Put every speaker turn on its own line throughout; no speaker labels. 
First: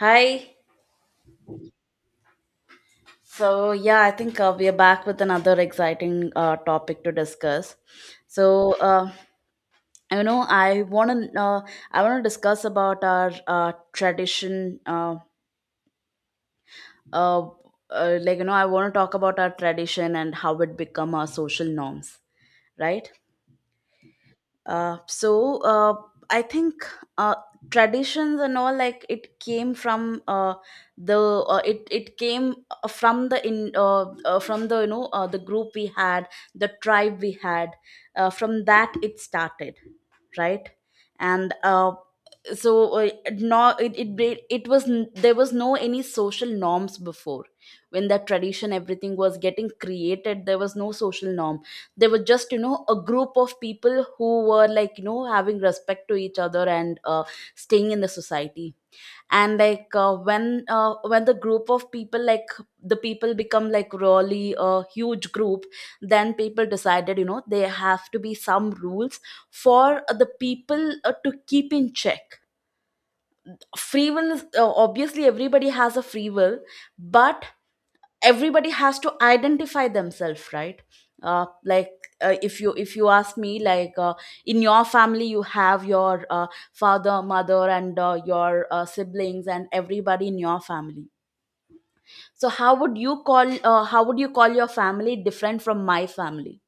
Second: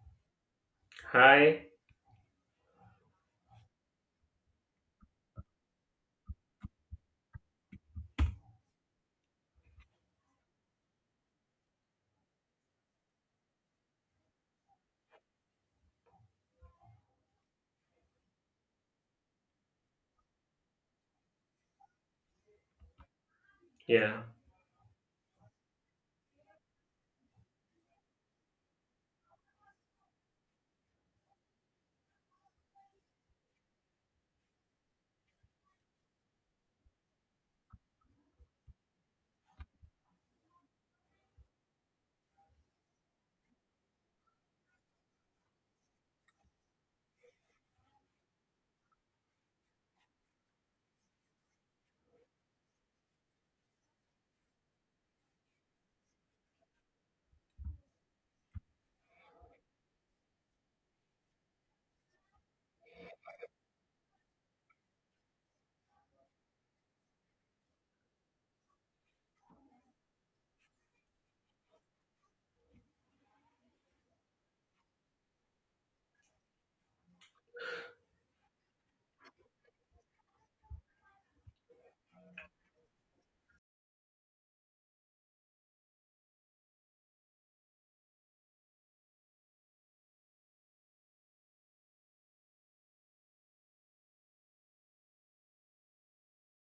Hi.
Hi.
I think we are back with another exciting topic to discuss. So, uh, I want to I want to discuss about our tradition. Uh, like, you know, I want to talk about our tradition and how it become our social norms, right?
Yeah,
Uh, so uh, I think uh, traditions and all, like, it came from the it came from the, you know, the group we had, the tribe we had. From that it started, right. And no there was no any social norms before. When that tradition everything was getting created, there was no social norm. There was just, you know, a group of people who were, like, you know, having respect to each other and staying in the society. And when when the group of people, like, the people become like really a huge group, then people decided, you know, there have to be some rules for the people to keep in check. Free will is obviously everybody has a free will, but everybody has to identify themselves, right? uh, like if you ask me, in your family you have your father, mother and your siblings and everybody in your family. So how would you call how would you call your family different from my family?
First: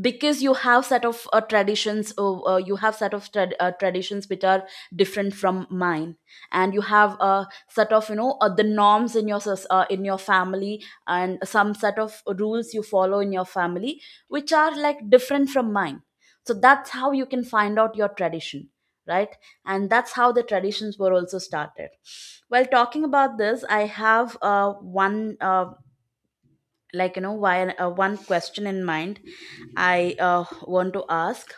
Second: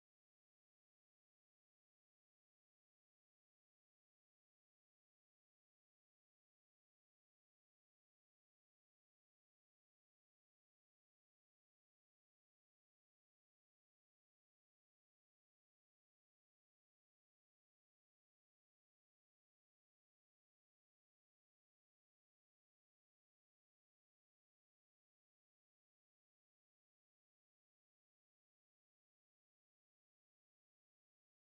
Because you have set of traditions, you have set of traditions which are different from mine. And you have a set of, you know, the norms in your in your family, and some set of rules you follow in your family which are like different from mine. So that's how you can find out your tradition, right. And that's how the traditions were also started. While talking about this I have one like, you know, while one question in mind I want to ask.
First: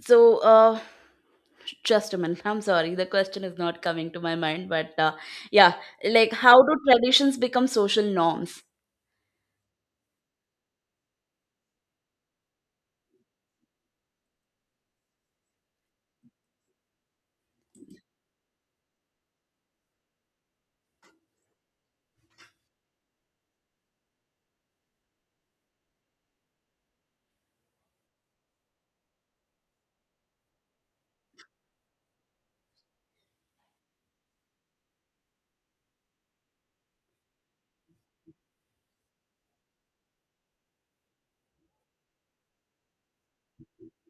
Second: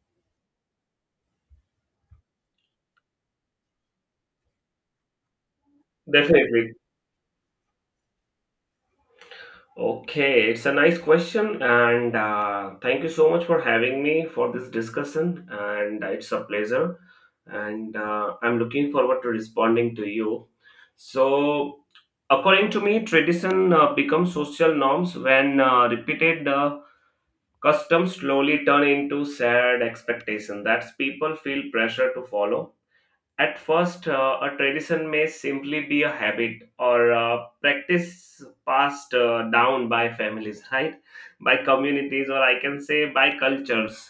so uh, just a minute. I'm sorry, the question is not coming to my mind, but yeah, like, how
definitely.
do traditions become social norms?
Okay, it's a nice question, and thank you so much for having me for this discussion. And it's a pleasure, and I'm looking forward to responding to you. So, according to me, tradition becomes social norms when repeated customs slowly turn into shared expectation that people feel pressure to follow. At first, a tradition may simply be a habit or a practice passed down by families, right? By communities, or I can say by cultures,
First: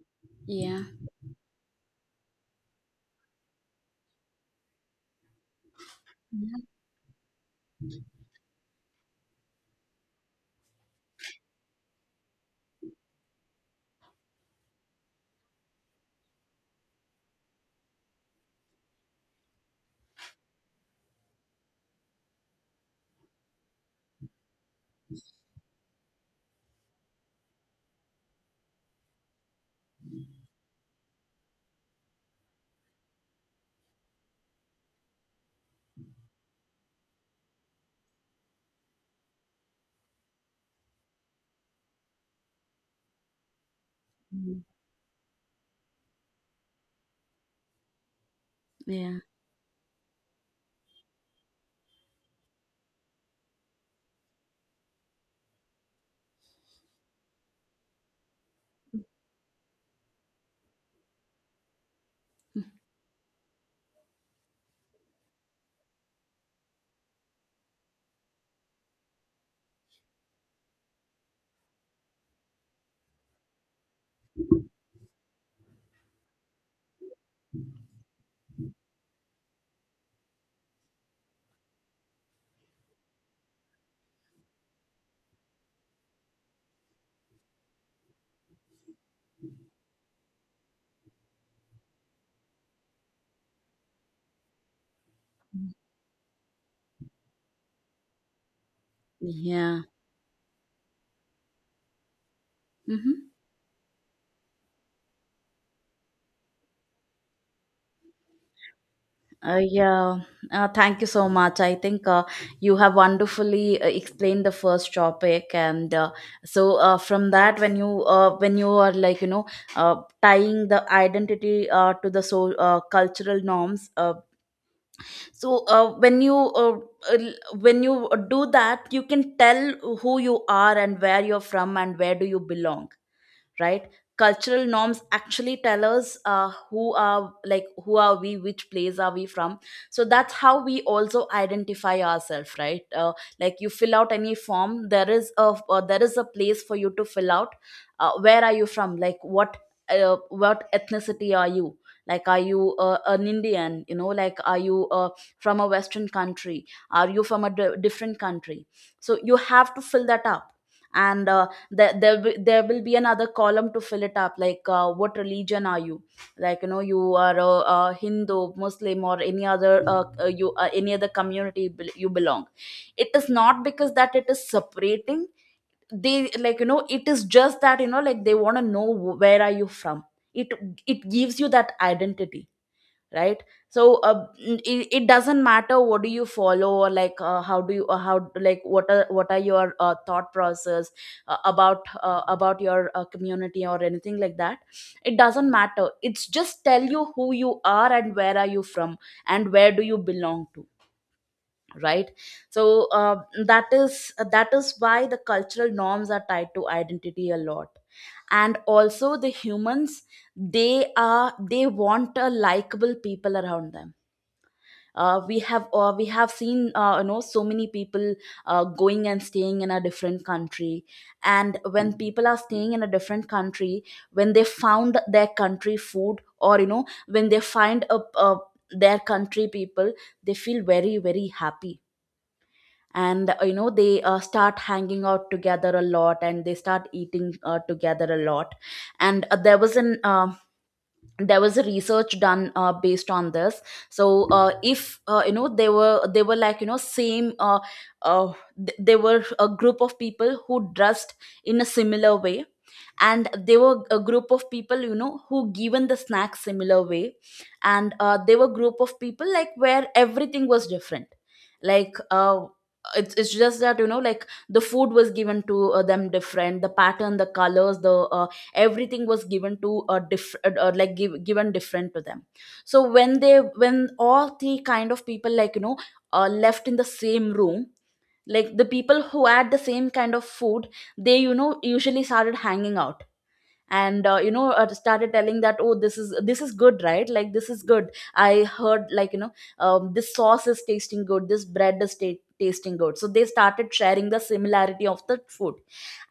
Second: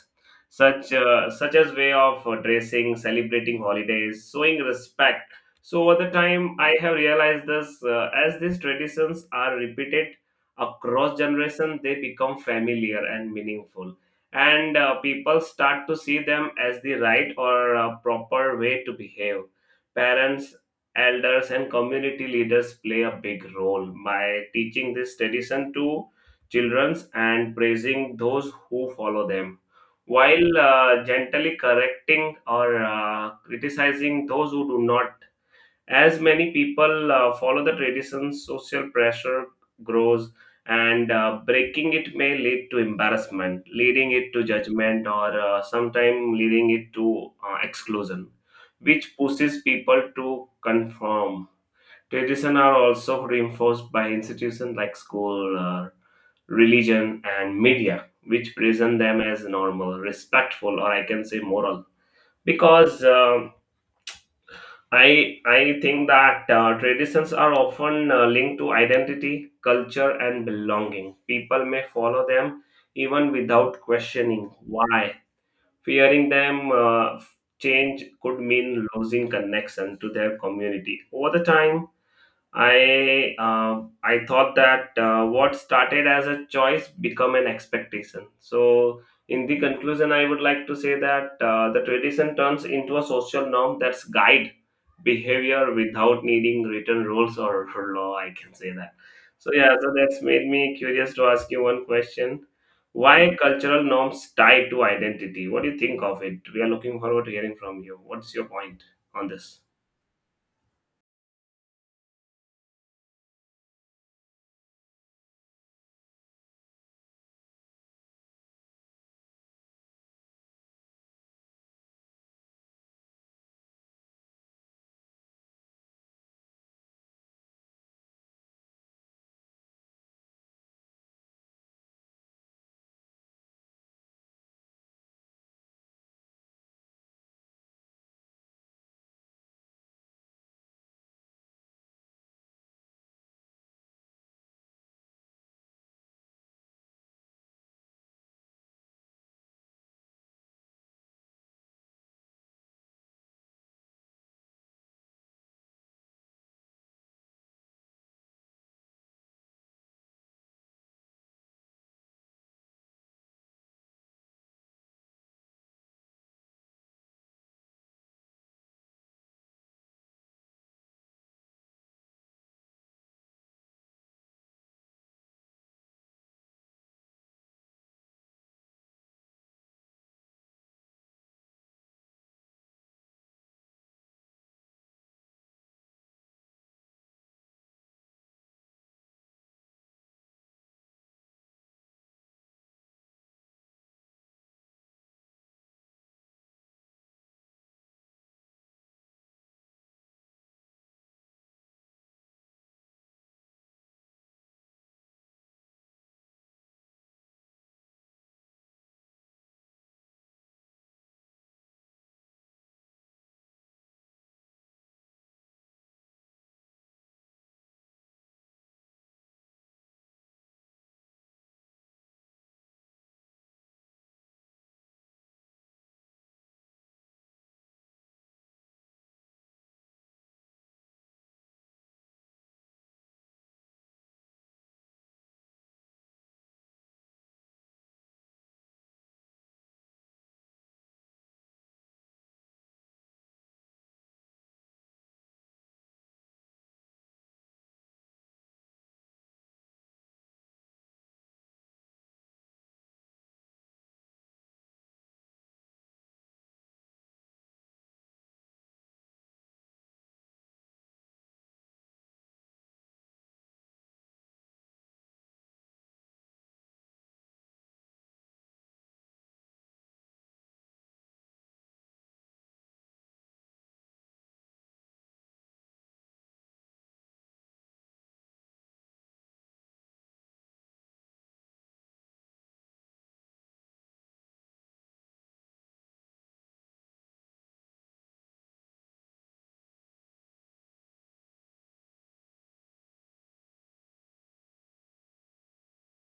Yeah,
such as way of dressing, celebrating holidays, showing respect. So over the time, I have realized this, as these traditions are repeated across generations, they become familiar and meaningful, and people start to see them as the right or proper way to behave. Parents, elders, and community leaders play a big role by teaching this tradition to children and praising those who follow them, while gently correcting or criticizing those who do not. As many people follow the tradition, social pressure grows, and breaking it may lead to embarrassment, leading it to
yeah,
judgment, or sometimes leading it to exclusion, which
yeah,
pushes people to conform. Traditions are also reinforced by institutions like school, religion, and media, which present them as normal, respectful, or I can say moral. Because I think that traditions are often linked to identity, culture, and belonging. People may follow them even without questioning why. Fearing them, change could mean losing connection to their community. Over the time, I thought that what started as a choice become an expectation. So, in the conclusion, I would like to say that the tradition turns into a social norm that's guide behavior without needing written rules or law, I can say that. So yeah, so that's made me curious to ask you one question:
yeah.
why cultural norms tied to identity? What do you think of it? We are looking forward to hearing from you. What's your point on this?
Yeah, thank you so much. I think you have wonderfully explained the first topic, and from that, when you are, like, you know, tying the identity to the, cultural norms. When you uh, when you do that, you can tell who you are and where you're from and where do you belong, right? Cultural norms actually tell us who are, like, who are we, which place are we from. So that's how we also identify ourselves, right? Like, you fill out any form, there is a place for you to fill out where are you from, like what, what ethnicity are you. Like, are you an Indian, you know, like, are you from a Western country, are you from a different country? So you have to fill that up. And there there, there will be another column to fill it up, like what religion are you. Like, you know, you are a Hindu, Muslim or any other, you any other community you belong. It is not because that it is separating. They, like, you know, it is just that, you know, like, they want to know where are you from. it it gives you that identity, right. so uh, it, it doesn't matter what do you follow, or like, how do you how, like, what are your thought process about your community or anything like that. It doesn't matter, it's just tell you who you are and where are you from and where do you belong to, right. so uh, that is that is why the cultural norms are tied to identity a lot. And also the humans, they are they want a likable people around them. We have seen, you know, so many people going and staying in a different country. And when people are staying in a different country, when they found their country food, or, you know, when they find a their country people, they feel very very happy. And you know, they start hanging out together a lot and they start eating together a lot. And there was a research done based on this. If you know, they were like, you know, same, they were a group of people who dressed in a similar way. And they were a group of people, you know, who given the snack similar way. And they were group of people like where everything was different. Like it's just that, you know, like, the food was given to them different, the pattern, the colors, the everything was given to different, like, given different to them. So when they when all three kind of people, like, you know, left in the same room, like, the people who had the same kind of food, they, you know, usually started hanging out, and you know, started telling that, oh, this is good, right, like, this is good, I heard, like, you know, this sauce is tasting good, this bread is tasting good. So they started sharing the similarity of the food.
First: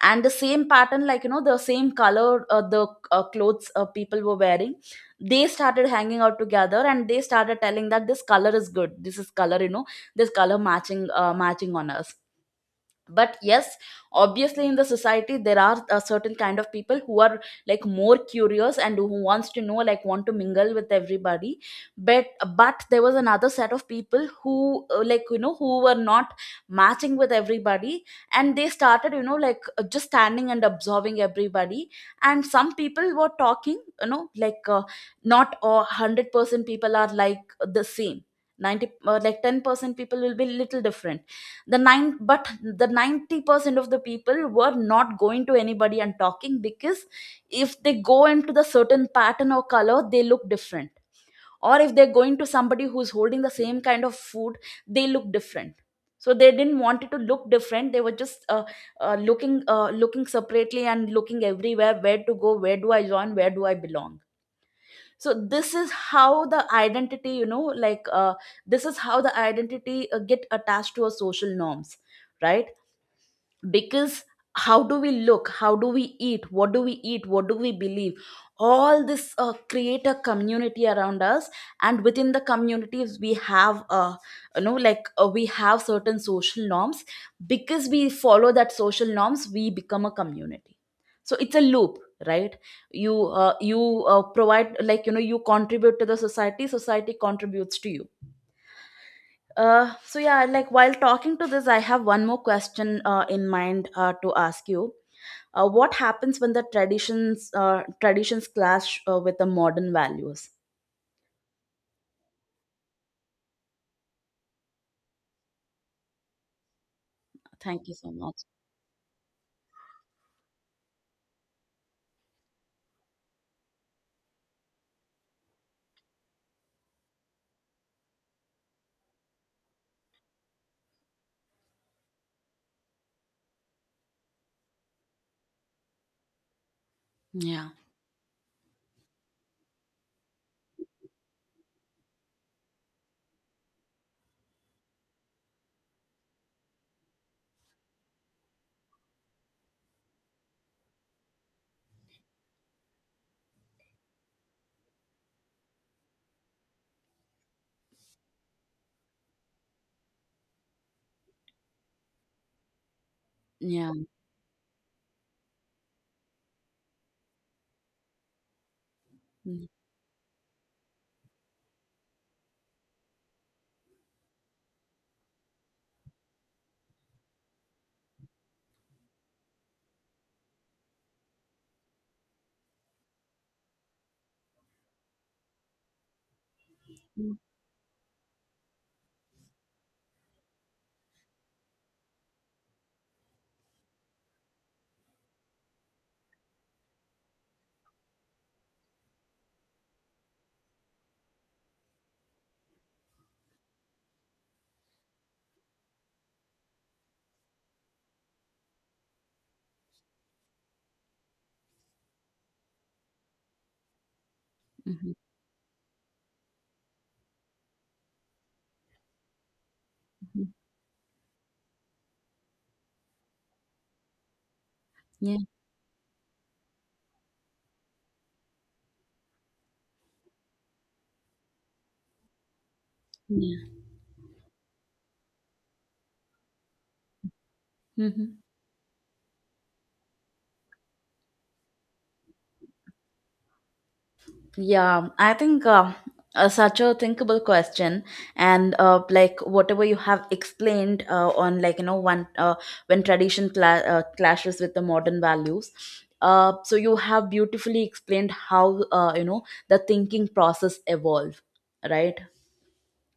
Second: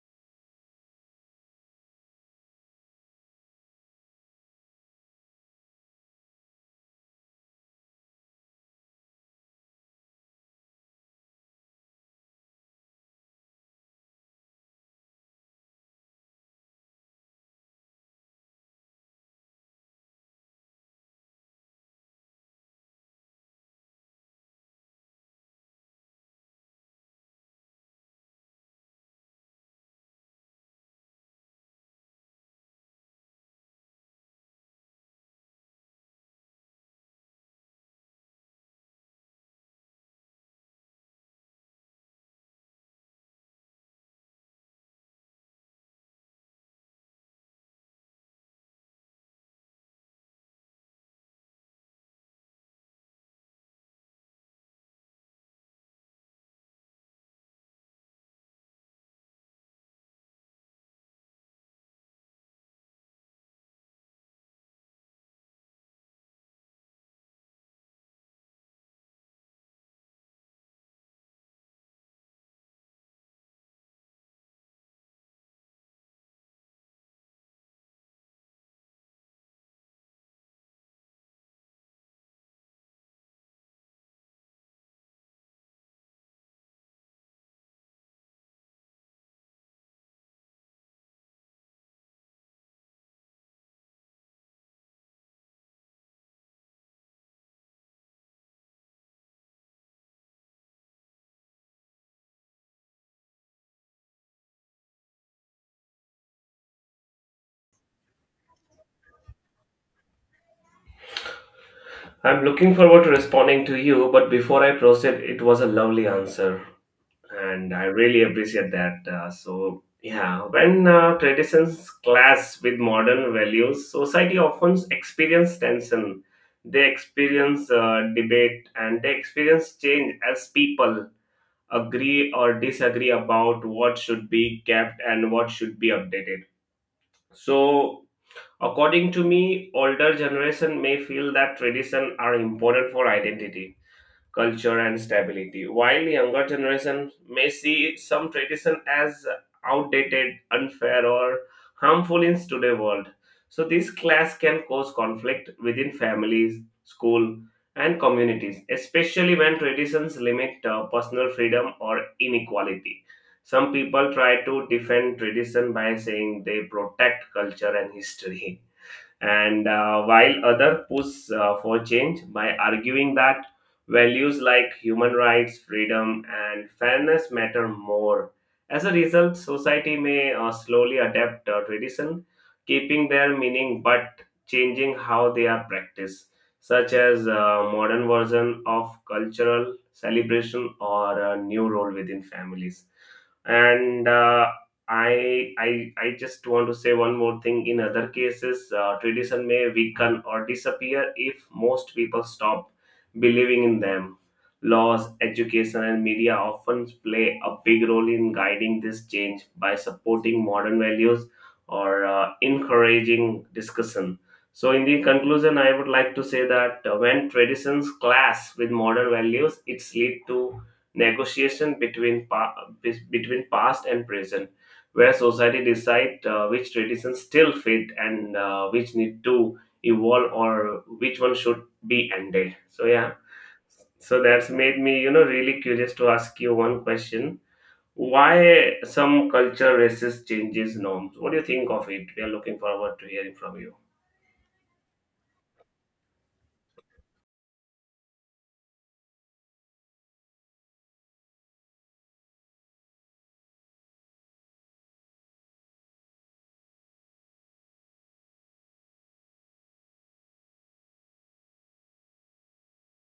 And the same pattern, like, you know, the same color, the clothes people were wearing, they started hanging out together, and they started telling that this color is good, this is color, you know, this color matching matching on us. But yes, obviously in the society there are a certain kind of people who are, like, more curious and who wants to know, like, want to mingle with everybody. but but there was another set of people who like, you know, who were not matching with everybody, and they started, you know, like, just standing and observing everybody. And some people were talking, you know, like, not 100% people are like the same. 90 like 10% people will be little different. The nine, but the 90% of the people were not going to anybody and talking, because if they go into the certain pattern or color they look different, or if they're going to somebody who's holding the same kind of food, they look different. So they didn't want it to look different. They were just looking, looking separately and looking everywhere, where to go, where do I join, where do I belong. So this is how the identity, you know, like, this is how the identity get attached to our social norms, right. Because how do we look, how do we eat, what do we eat, what do we believe, all this create a community around us. And within the communities we have, we have certain social norms, because we follow that social norms we become a community. So it's a loop, right. You provide, like, you know, you contribute to the society, society contributes to you. Like, while talking to this, I have one more question in mind to ask you. What happens when the traditions clash with the modern values?
I'm looking forward to responding to you, but before I proceed, it was a lovely answer and I
Thank you so
really
much.
appreciate that. So yeah, when traditions clash with modern values, society often experience tension. They experience debate and they experience change as people agree or disagree about what should be kept and what should be updated.
Yeah,
So according to me, older generation may feel that tradition are important for identity, culture, and stability. While the younger generation may see some tradition as outdated, unfair, or harmful in today's world, so this clash can cause conflict within families, school, and communities, especially when traditions limit personal freedom or inequality. Some
yeah,
people try to defend tradition by saying they protect culture and history, and
mm-hmm.
while other push for change by arguing that values like human rights, freedom, and fairness matter more. As a result, society may slowly adapt tradition, keeping their meaning but changing how they are practiced, such as modern version of cultural celebration or a new role within families. And I just want to say one more thing. In other cases, tradition may weaken or disappear if most people stop believing in them. Laws, education, and media often play a big role in guiding this change by supporting modern values or encouraging discussion. So, in the
Mm-hmm.
conclusion, I would like to say that when traditions clash with modern values, it's lead
Mm-hmm.
to negotiation between between past and present, where
Yeah,
society decide which traditions still fit and which need to evolve or which one should be ended. So yeah,
yeah.
so that's made me, you know, really curious to ask you one question:
Hmm.
why some culture racist changes norms? What do you think of it? We are looking forward to hearing from you.
Yeah, I think such a thinkable question, and like whatever you have explained on, like, you know, one when tradition clashes with the modern values. So you have beautifully explained how you know, the thinking process evolve, right?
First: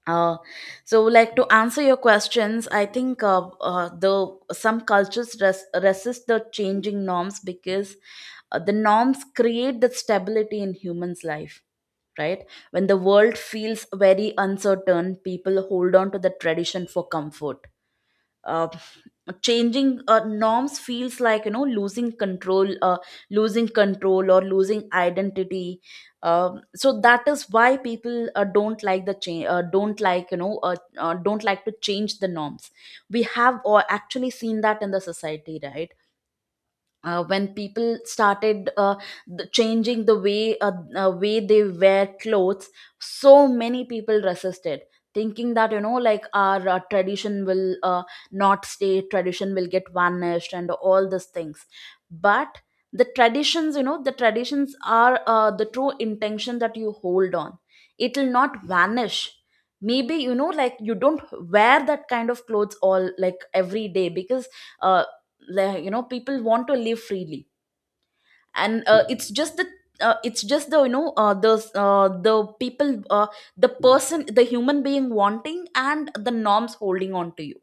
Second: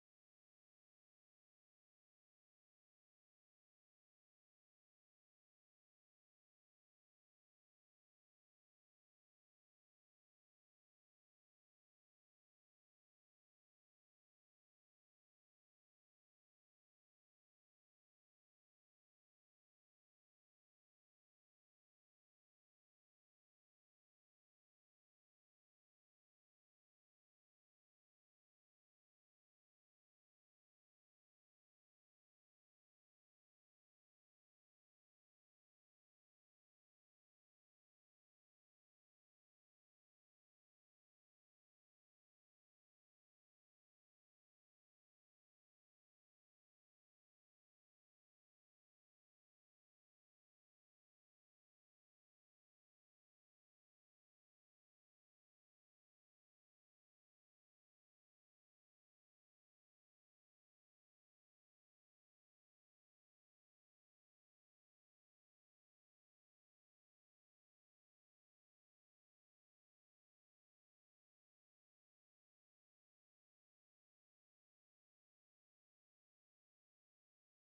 Uh, so like, to answer your questions, I think the some cultures resist the changing norms, because the norms create the stability in humans' life, right? When the world feels very uncertain, people hold on to the tradition for comfort. Uh, Changing norms feels like, you know, losing control, losing control or losing identity. So that is why people don't like the change, don't like, you know, don't like to change the norms. We have or actually seen that in the society, right? When people started changing the way they wear clothes, so many people resisted, thinking that you know like our tradition will not stay, tradition will get vanished and all these things. But the traditions are the true intention that you hold on, it will not vanish. Maybe, you know, like you don't wear that kind of clothes all, like, every day, because uh, like you know people want to live freely. And it's just the people the person, the human being wanting, and the norms holding on to you.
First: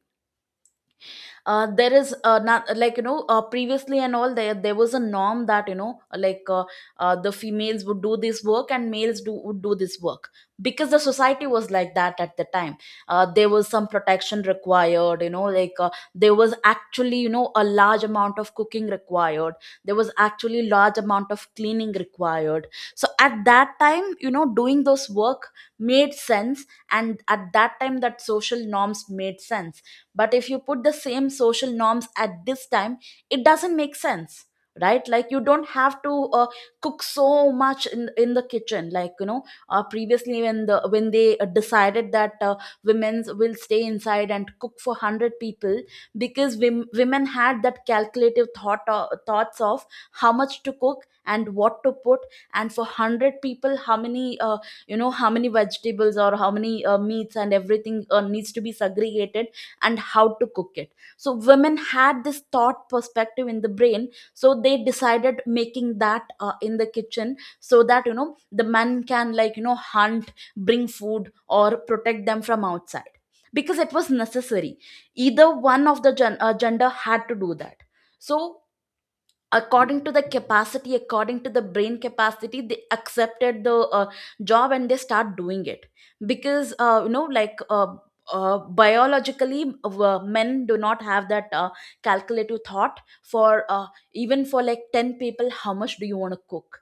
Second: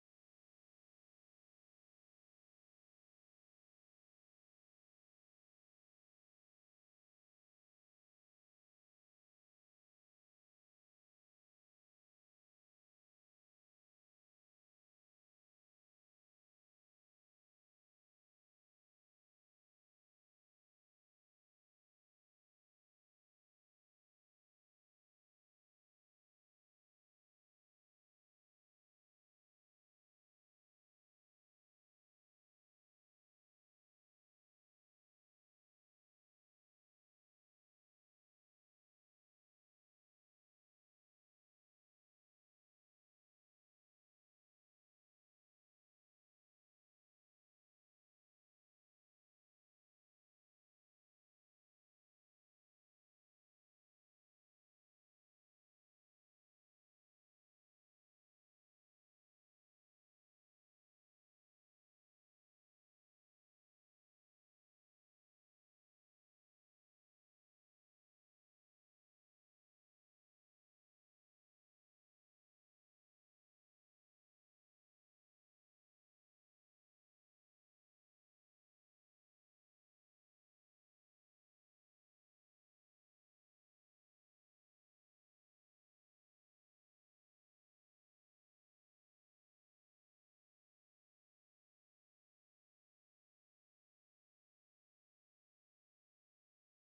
There is not, like you know, previously and all, there was a norm that you know like, the females would do this work and males do would do this work, because the society was like that at the time. There was some protection required, you know, like, there was actually, you know, a large amount of cooking required. There was actually large amount of cleaning required. So at that time, you know, doing those work made sense, and at that time that social norms made sense. But if you put the same social norms at this time, it doesn't make sense, right? Like you don't have to cook so much in the kitchen, like you know. Previously when the when they decided that women will stay inside and cook for 100 people, because women had that calculative thought thoughts of how much to cook and what to put, and for 100 people how many, you know, how many vegetables or how many meats, and everything needs to be segregated and how to cook it. So women had this thought perspective in the brain. So they decided making that in the kitchen, so that, you know, the men can, like you know, hunt, bring food or protect them from outside, because it was necessary. Either one of the gender had to do that. So, according to the capacity, according to the brain capacity, they accepted the job and they start doing it. Because, you know, like, biologically, men do not have that calculative thought for, even for like 10 people, how much do you want to cook.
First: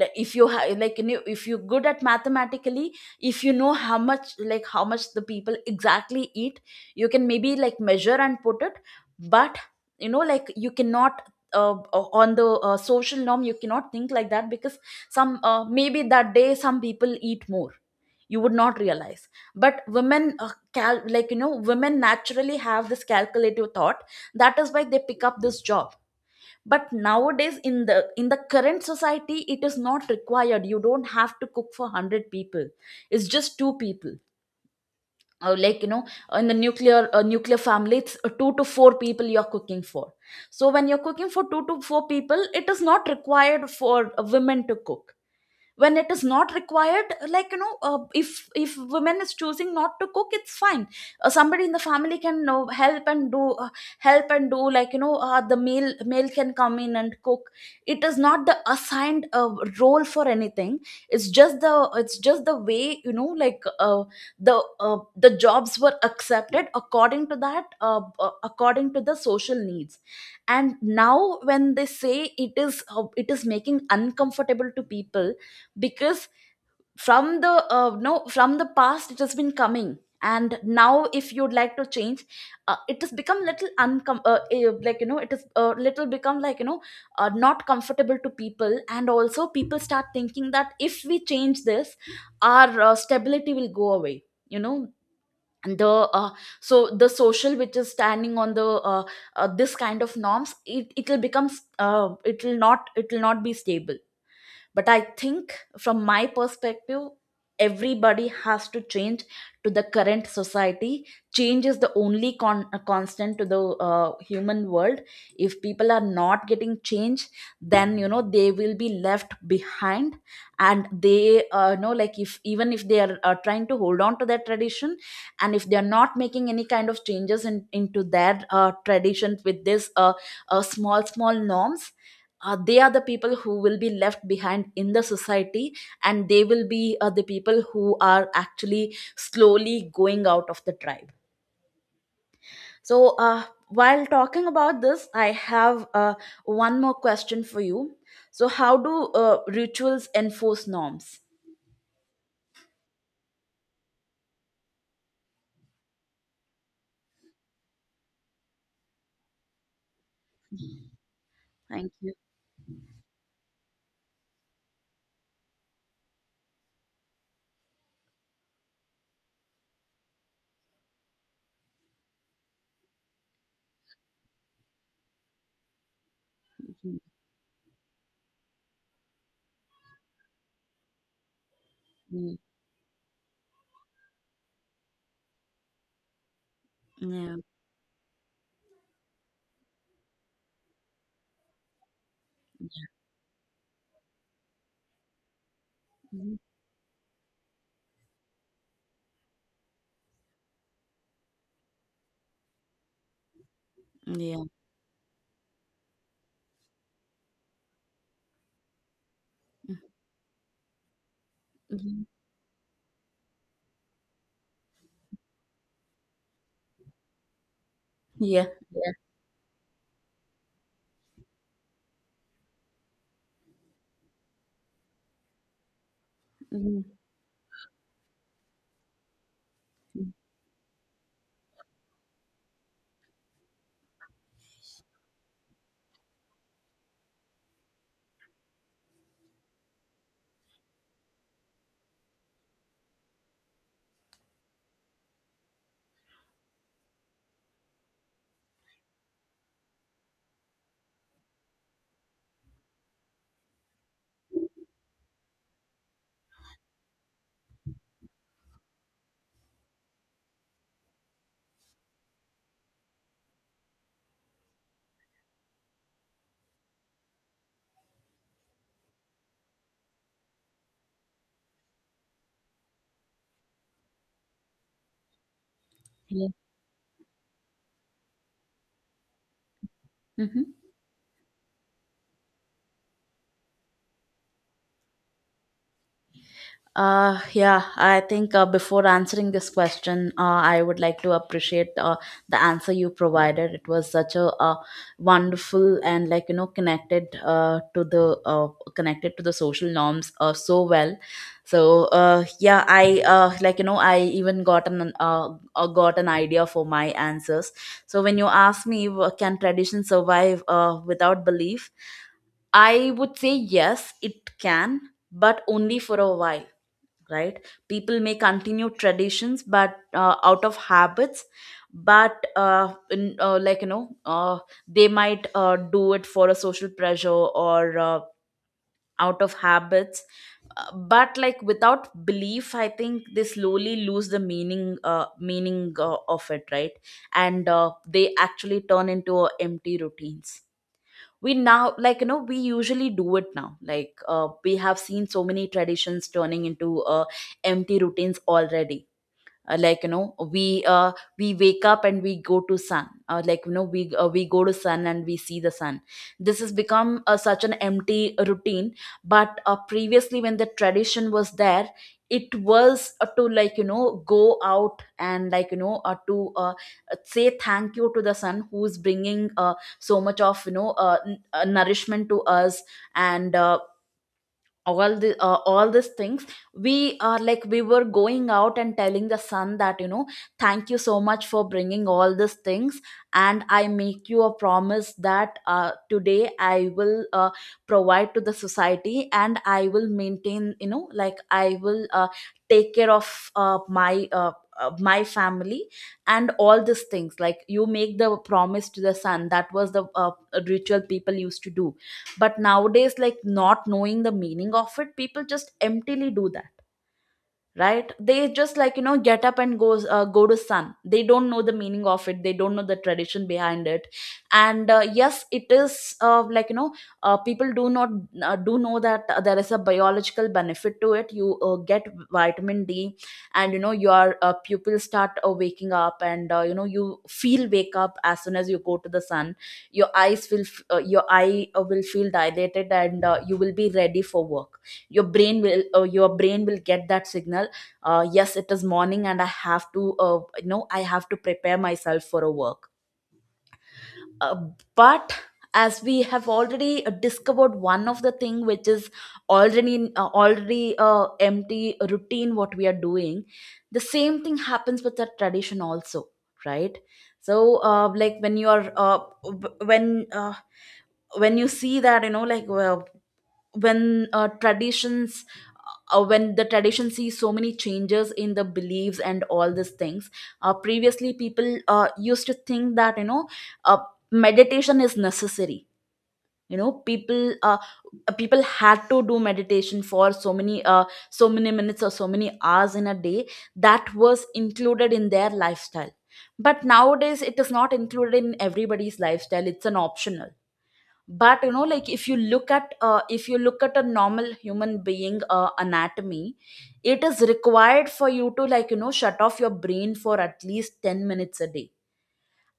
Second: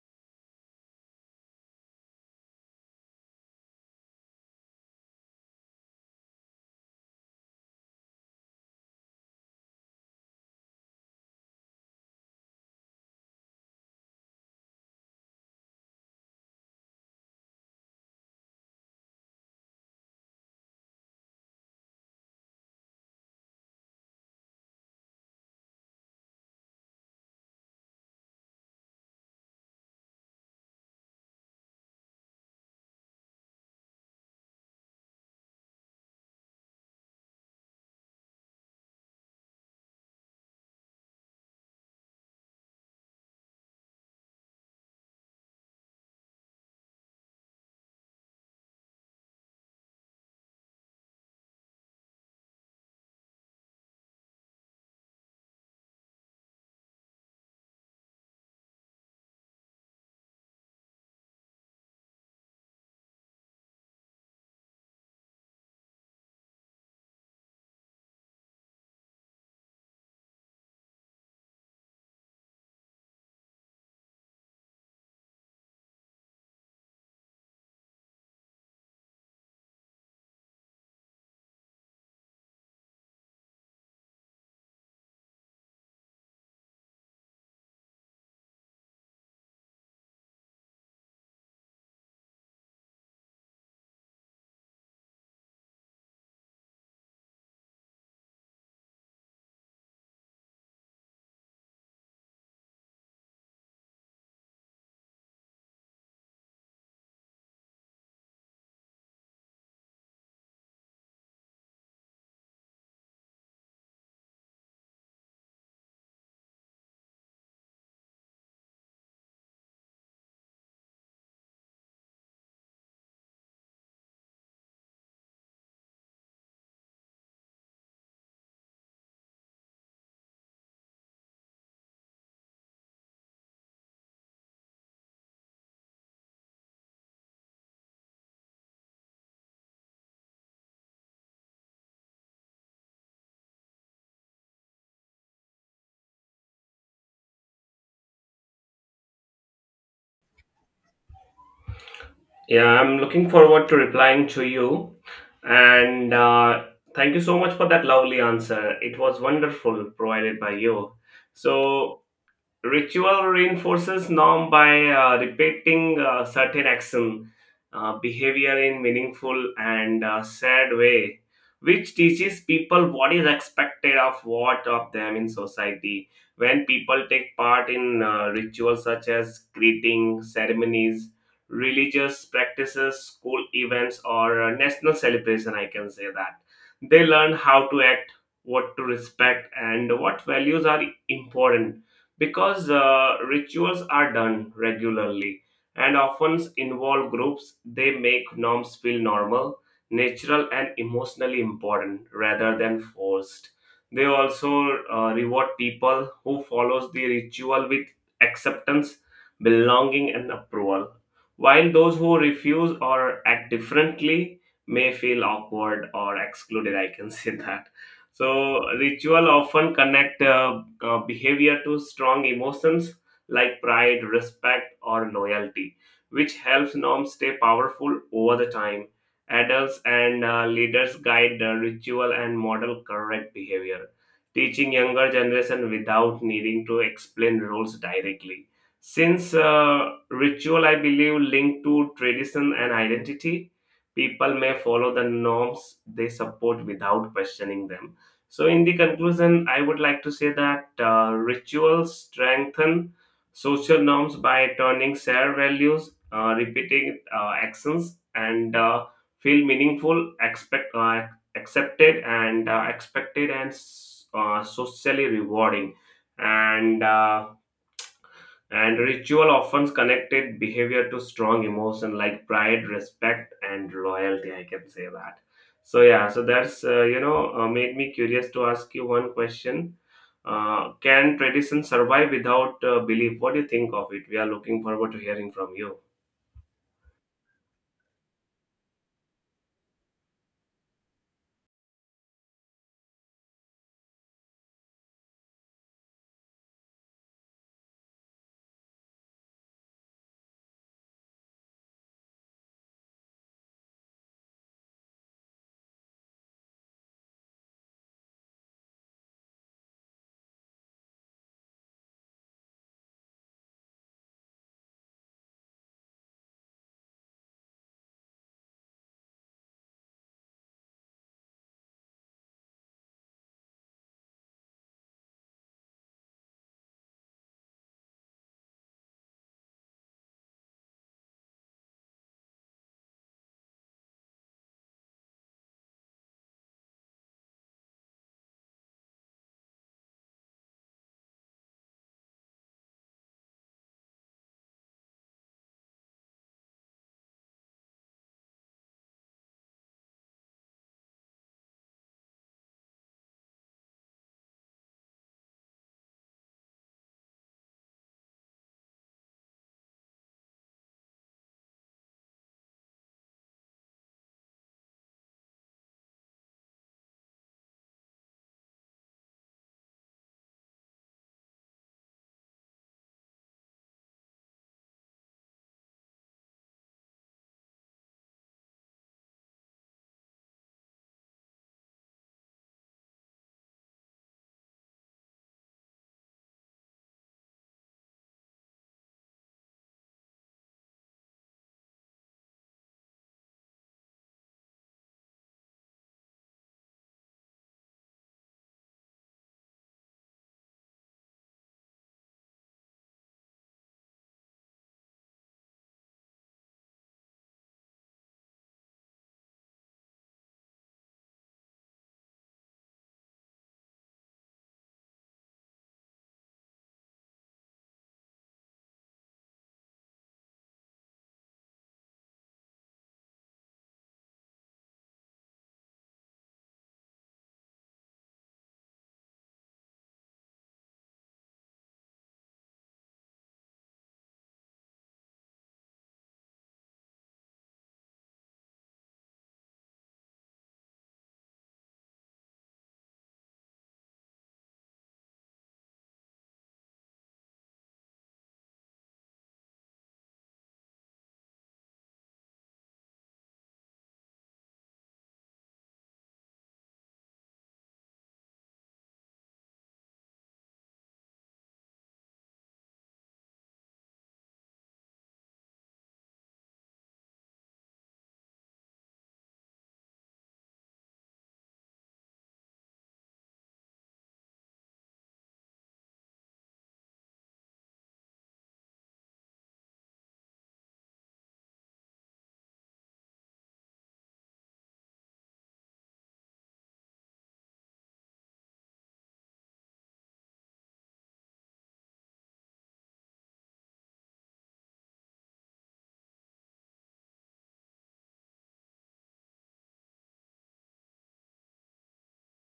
Like, if you have, like you know, if you're good at mathematically, if you know how much, like, how much the people exactly eat, you can maybe, like, measure and put it. But you know, like, you cannot on the social norm, you cannot think like that, because some, maybe that day some people eat more, you would not realize. But women like you know, women naturally have this calculative thought. That is why they pick up this job. But nowadays, in the current society, it is not required. You don't have to cook for 100 people, it's just two people. Or, like you know, in the nuclear family, it's two to four people you're cooking for. So when you're cooking for two to four people, it is not required for a women to cook. When it is not required, like you know, if women is choosing not to cook, it's fine. Somebody in the family can help and do, like you know, the male can come in and cook. It is not the assigned role for anything. it's just the it's just the way, you know, like, the uh, the jobs were accepted according to that, according to the social needs. And now when they say, it is making uncomfortable to people, because from the no from the past it has been coming, and now if you'd like to change, it has become little like you know, it is a little become, like you know, not comfortable to people. And also people start thinking that if we change this, our stability will go away, you know. And the so the social which is standing on the, uh, this kind of norms, it will become, it will not be stable. But I think, from my perspective, everybody has to change to the current society. Change is the only constant to the human world. If people are not getting change, then you know they will be left behind. And they, you know, like, if even if they are trying to hold on to their tradition, and if they are not making any kind of changes into their tradition, with this small small norms, they are the people who will be left behind in the society. And they will be the people who are actually slowly going out of the tribe. So, while talking about this, I have one more question for you. So how do rituals enforce norms?
Yeah, I'm looking forward to replying to you. And thank you so much for that lovely answer. It was wonderful provided by you.
Thank
So,
you.
ritual reinforces norm by repeating certain action, behavior in meaningful and sad way, which teaches people what is expected of what of them in society. When people take part in rituals such as greeting ceremonies, religious
Mhm.
practices, school events, or national celebration, I can say that they
Mhm.
learn
Yeah.
how to act, what to respect, and what values are important. Because rituals are done regularly and
Mhm.
often involve groups, they make norms feel normal, natural, and emotionally important rather than forced. They
Yeah.
also reward people who follows the ritual with acceptance, belonging, and approval, while those
Mhm.
who refuse or act differently may feel awkward or excluded, I can say that. So
Yeah. Yeah.
ritual often connect behavior to strong emotions like pride, respect, or loyalty, which helps
Mhm.
norms stay powerful over the time. Adults
Mhm.
and leaders guide the ritual and model correct behavior, teaching younger generation without needing to explain rules directly. Since ritual, I believe, linked to tradition and identity, people may follow the norms they support without questioning them. So, in the conclusion, I would like to say that rituals strengthen social norms by turning shared values, repeating actions, and feel meaningful, accepted, and expected, and socially rewarding. And uh, and ritual often connected behavior to strong emotion like pride, respect, and loyalty. I can say that. So yeah, so
Yeah.
that's you know, made me curious to ask you one question.
Mhm.
Can tradition survive without belief? What do you think of it? We are looking forward to hearing from you.
Yeah, I think, before answering this question, I would like to appreciate the answer you provided. It was such a wonderful and like you know connected, to the connected to the social norms so well. So, yeah, I like you know, I even got an idea for my answers. So when you ask me, can tradition survive without belief? I would say yes, it can, but only for a while, right? People may continue traditions, but out of habits. But like you know, they might do it for a social pressure, or out of habits. Uh, but like, without belief, I think they slowly lose the meaning uh, meaning uh, of it, right? And they actually turn into empty routines. We now, like you know, we usually do it now, like, we have seen so many traditions turning into empty routines already. Like you know, we wake up and we go to sun, like you know, we go to sun and we see the sun. This has become such an empty routine. But previously, when the tradition was there, it was to, like you know, go out and, like you know, to say thank you to the sun who's bringing so much of, you know, nourishment to us. And all these things. We are, like, we were going out and telling the sun that, you know, thank you so much for bringing all these things. And I make you a promise that, today I will provide to the society, and I will maintain, you know, like, I will take care of my family and all these things. Like, you make the promise to the sun. That was the ritual people used to do. But nowadays, like, not knowing the meaning of it, people just emptily do that, right? They just, like you know, get up and goes go to sun. They don't know the meaning of it, they don't know the tradition behind it. And, yes, it is, like you know, people do not do know that there is a biological benefit to it. You get vitamin D. And you know your pupils start waking up, and, you know, you feel wake up as soon as you go to the sun. Your eye will feel dilated, and you will be ready for work. Your brain will get that signal, yes, it is morning, and I have to, you know, I have to prepare myself for a work. uh, but as we have already discovered one of the thing, which is already empty routine what we are doing, the same thing happens with the tradition also, right? So, like when when you see that, you know, like, well, when uh, traditions when the tradition sees so many changes in the beliefs and all these things, previously people used to think that, you know, uh, meditation is necessary. You know, people had to do meditation for so many minutes, or so many hours in a day. That was included in their lifestyle. But nowadays, it is not included in everybody's lifestyle, it's an optional. But you know, like, if you look at a normal human being anatomy, it is required for you to, like you know, shut off your brain for at least 10 minutes a day.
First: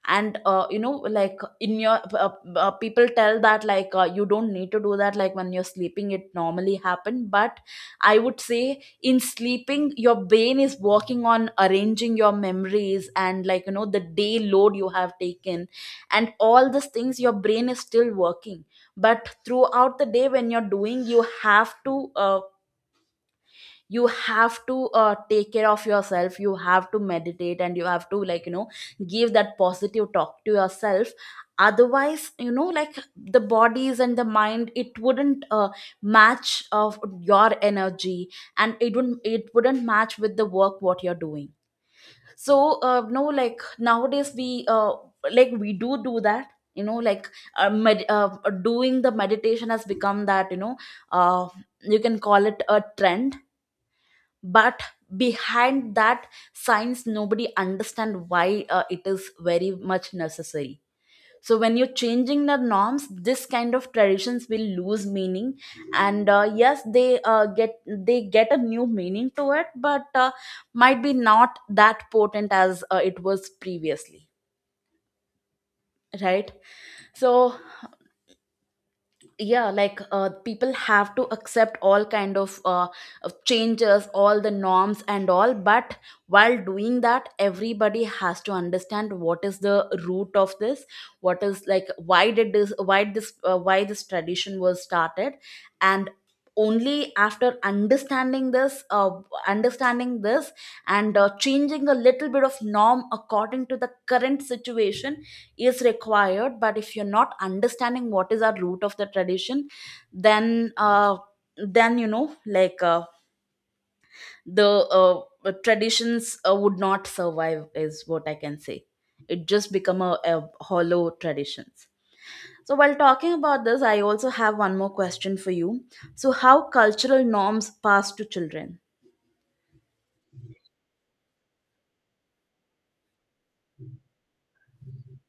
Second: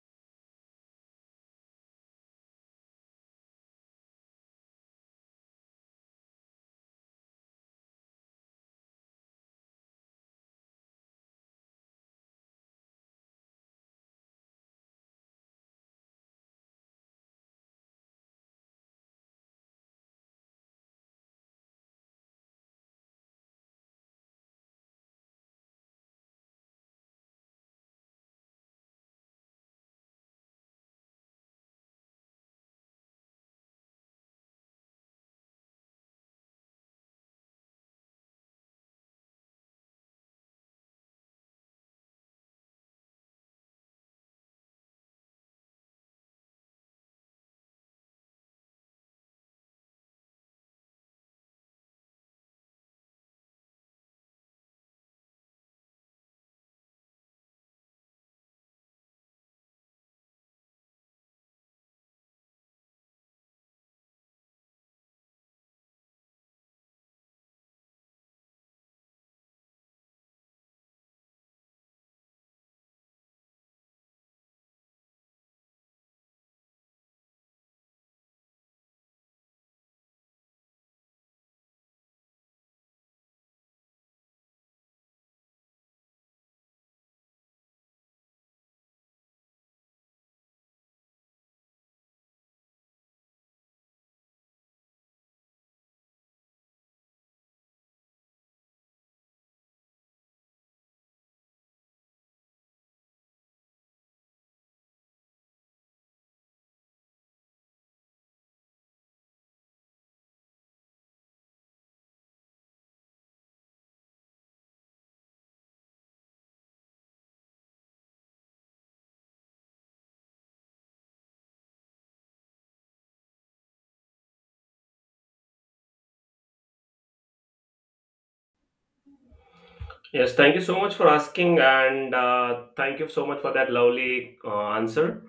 And you know, like, in your people tell that, like, you don't need to do that, like when you're sleeping it normally happen. But I would say, in sleeping your brain is working on arranging your memories and, like you know, the day load you have taken, and all these things, your brain is still working. But throughout the day, when you're doing, you have to take care of yourself, you have to meditate, and you have to, like you know, give that positive talk to yourself. Otherwise, you know, like, the bodies and the mind, it wouldn't match of your energy, and it wouldn't match with the work what you're doing. So, no, like, nowadays we like we do do that, you know, like, uh, med- uh, doing the meditation has become that, you know, uh, you can call it a trend. But behind that science, nobody understand why it is very much necessary. So when you're changing the norms, this kind of traditions will lose meaning. And yes, they get a new meaning to it, but might be not that potent as it was previously, right? So yeah, like, people have to accept all kind of changes, all the norms and all. But while doing that, everybody has to understand what is the root of this. What is, like, why this tradition was started. And only after understanding this, and changing a little bit of norm according to the current situation, is required. But if you're not understanding what is our root of the tradition, then uh, then, you know, like, the traditions would not survive is what I can say. It just become a hollow traditions. So while talking about this, I also have one more question for you. So how cultural norms pass to children?
Yes, thank you so much for asking, and thank you so much for that lovely answer.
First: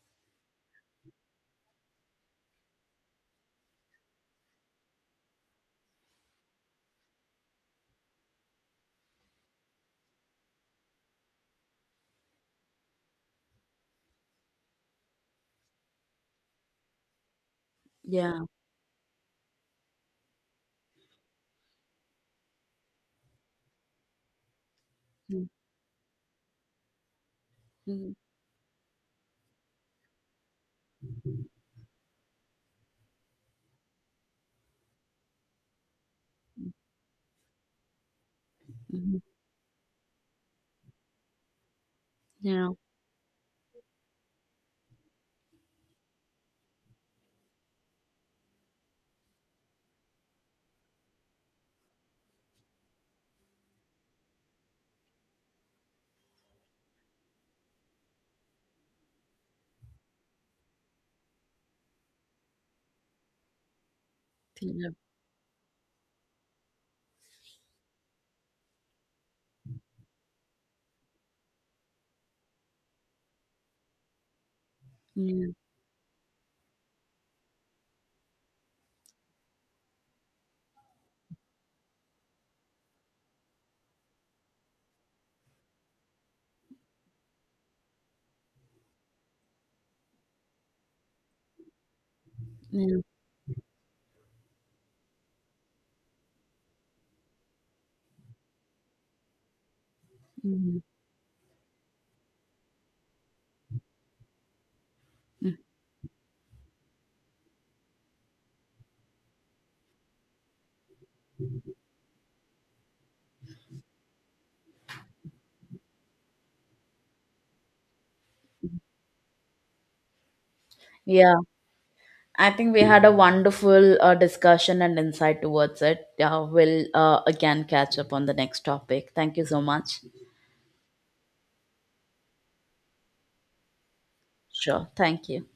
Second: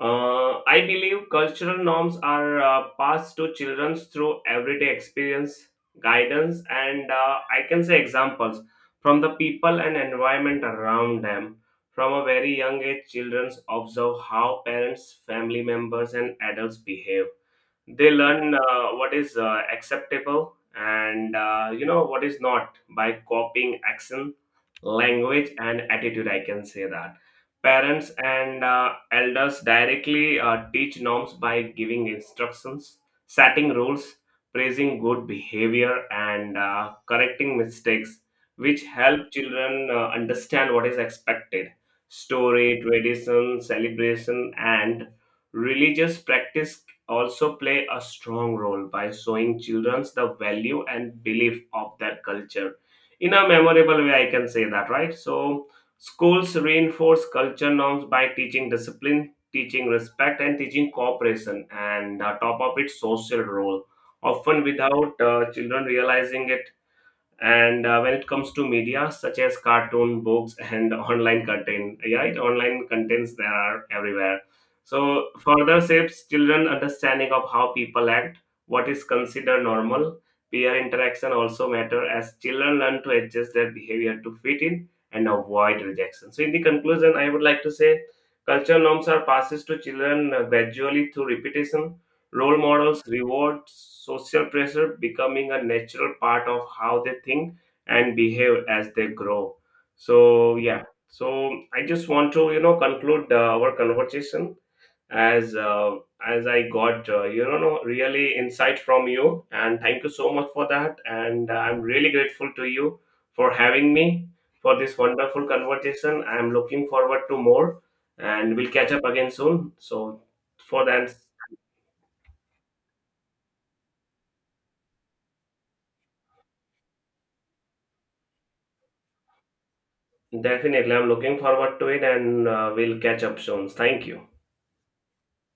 I believe cultural norms are passed to children through everyday experience, guidance, and I can say examples from the people and environment around them. From a very young age, children observe how parents, family members, and adults behave. They
Yeah.
learn what is acceptable and, you know, what is not by copying actions,
Mm-hmm.
language, and attitude, I can say that. Parents
Mm-hmm.
and elders directly teach norms by giving instructions, setting rules, praising good behavior, and correcting mistakes, which help children understand what is expected.
Yeah.
Story, tradition, celebration, and religious practice also play a strong role by showing children the value and belief of their culture in a memorable way, I can say that. Right, so schools reinforce culture norms by teaching discipline, teaching respect, and teaching cooperation, and top of its social role, often
Yeah.
without children realizing it. And when it comes to media such as cartoon books and online content, yeah, it online contents there are everywhere, so
Yeah.
further shapes children understanding of how people act, what is considered normal. Peer interaction also matter as children learn to adjust their behavior to fit in and avoid rejection. So, in the conclusion, I would like to say culture norms are passes to children gradually through repetition. Role
Mhm.
models, reward, social pressure, becoming a natural part of how they think and behave as they grow. So, yeah. So, I just want to, you know, conclude our conversation
Mm.
as as I got, you know, no, really insight from you, and thank you so much for that. And I'm really grateful to you for having me for this wonderful conversation. I'm looking forward to more, and we'll catch up again soon. So, for that,
Yeah. I think we had a wonderful discussion and insight towards it. Yeah, we'll again catch up on the next topic. Thank you so much.
definitely. I'm looking forward to it and we'll catch up soon. Thank you.
Sure. Thank you.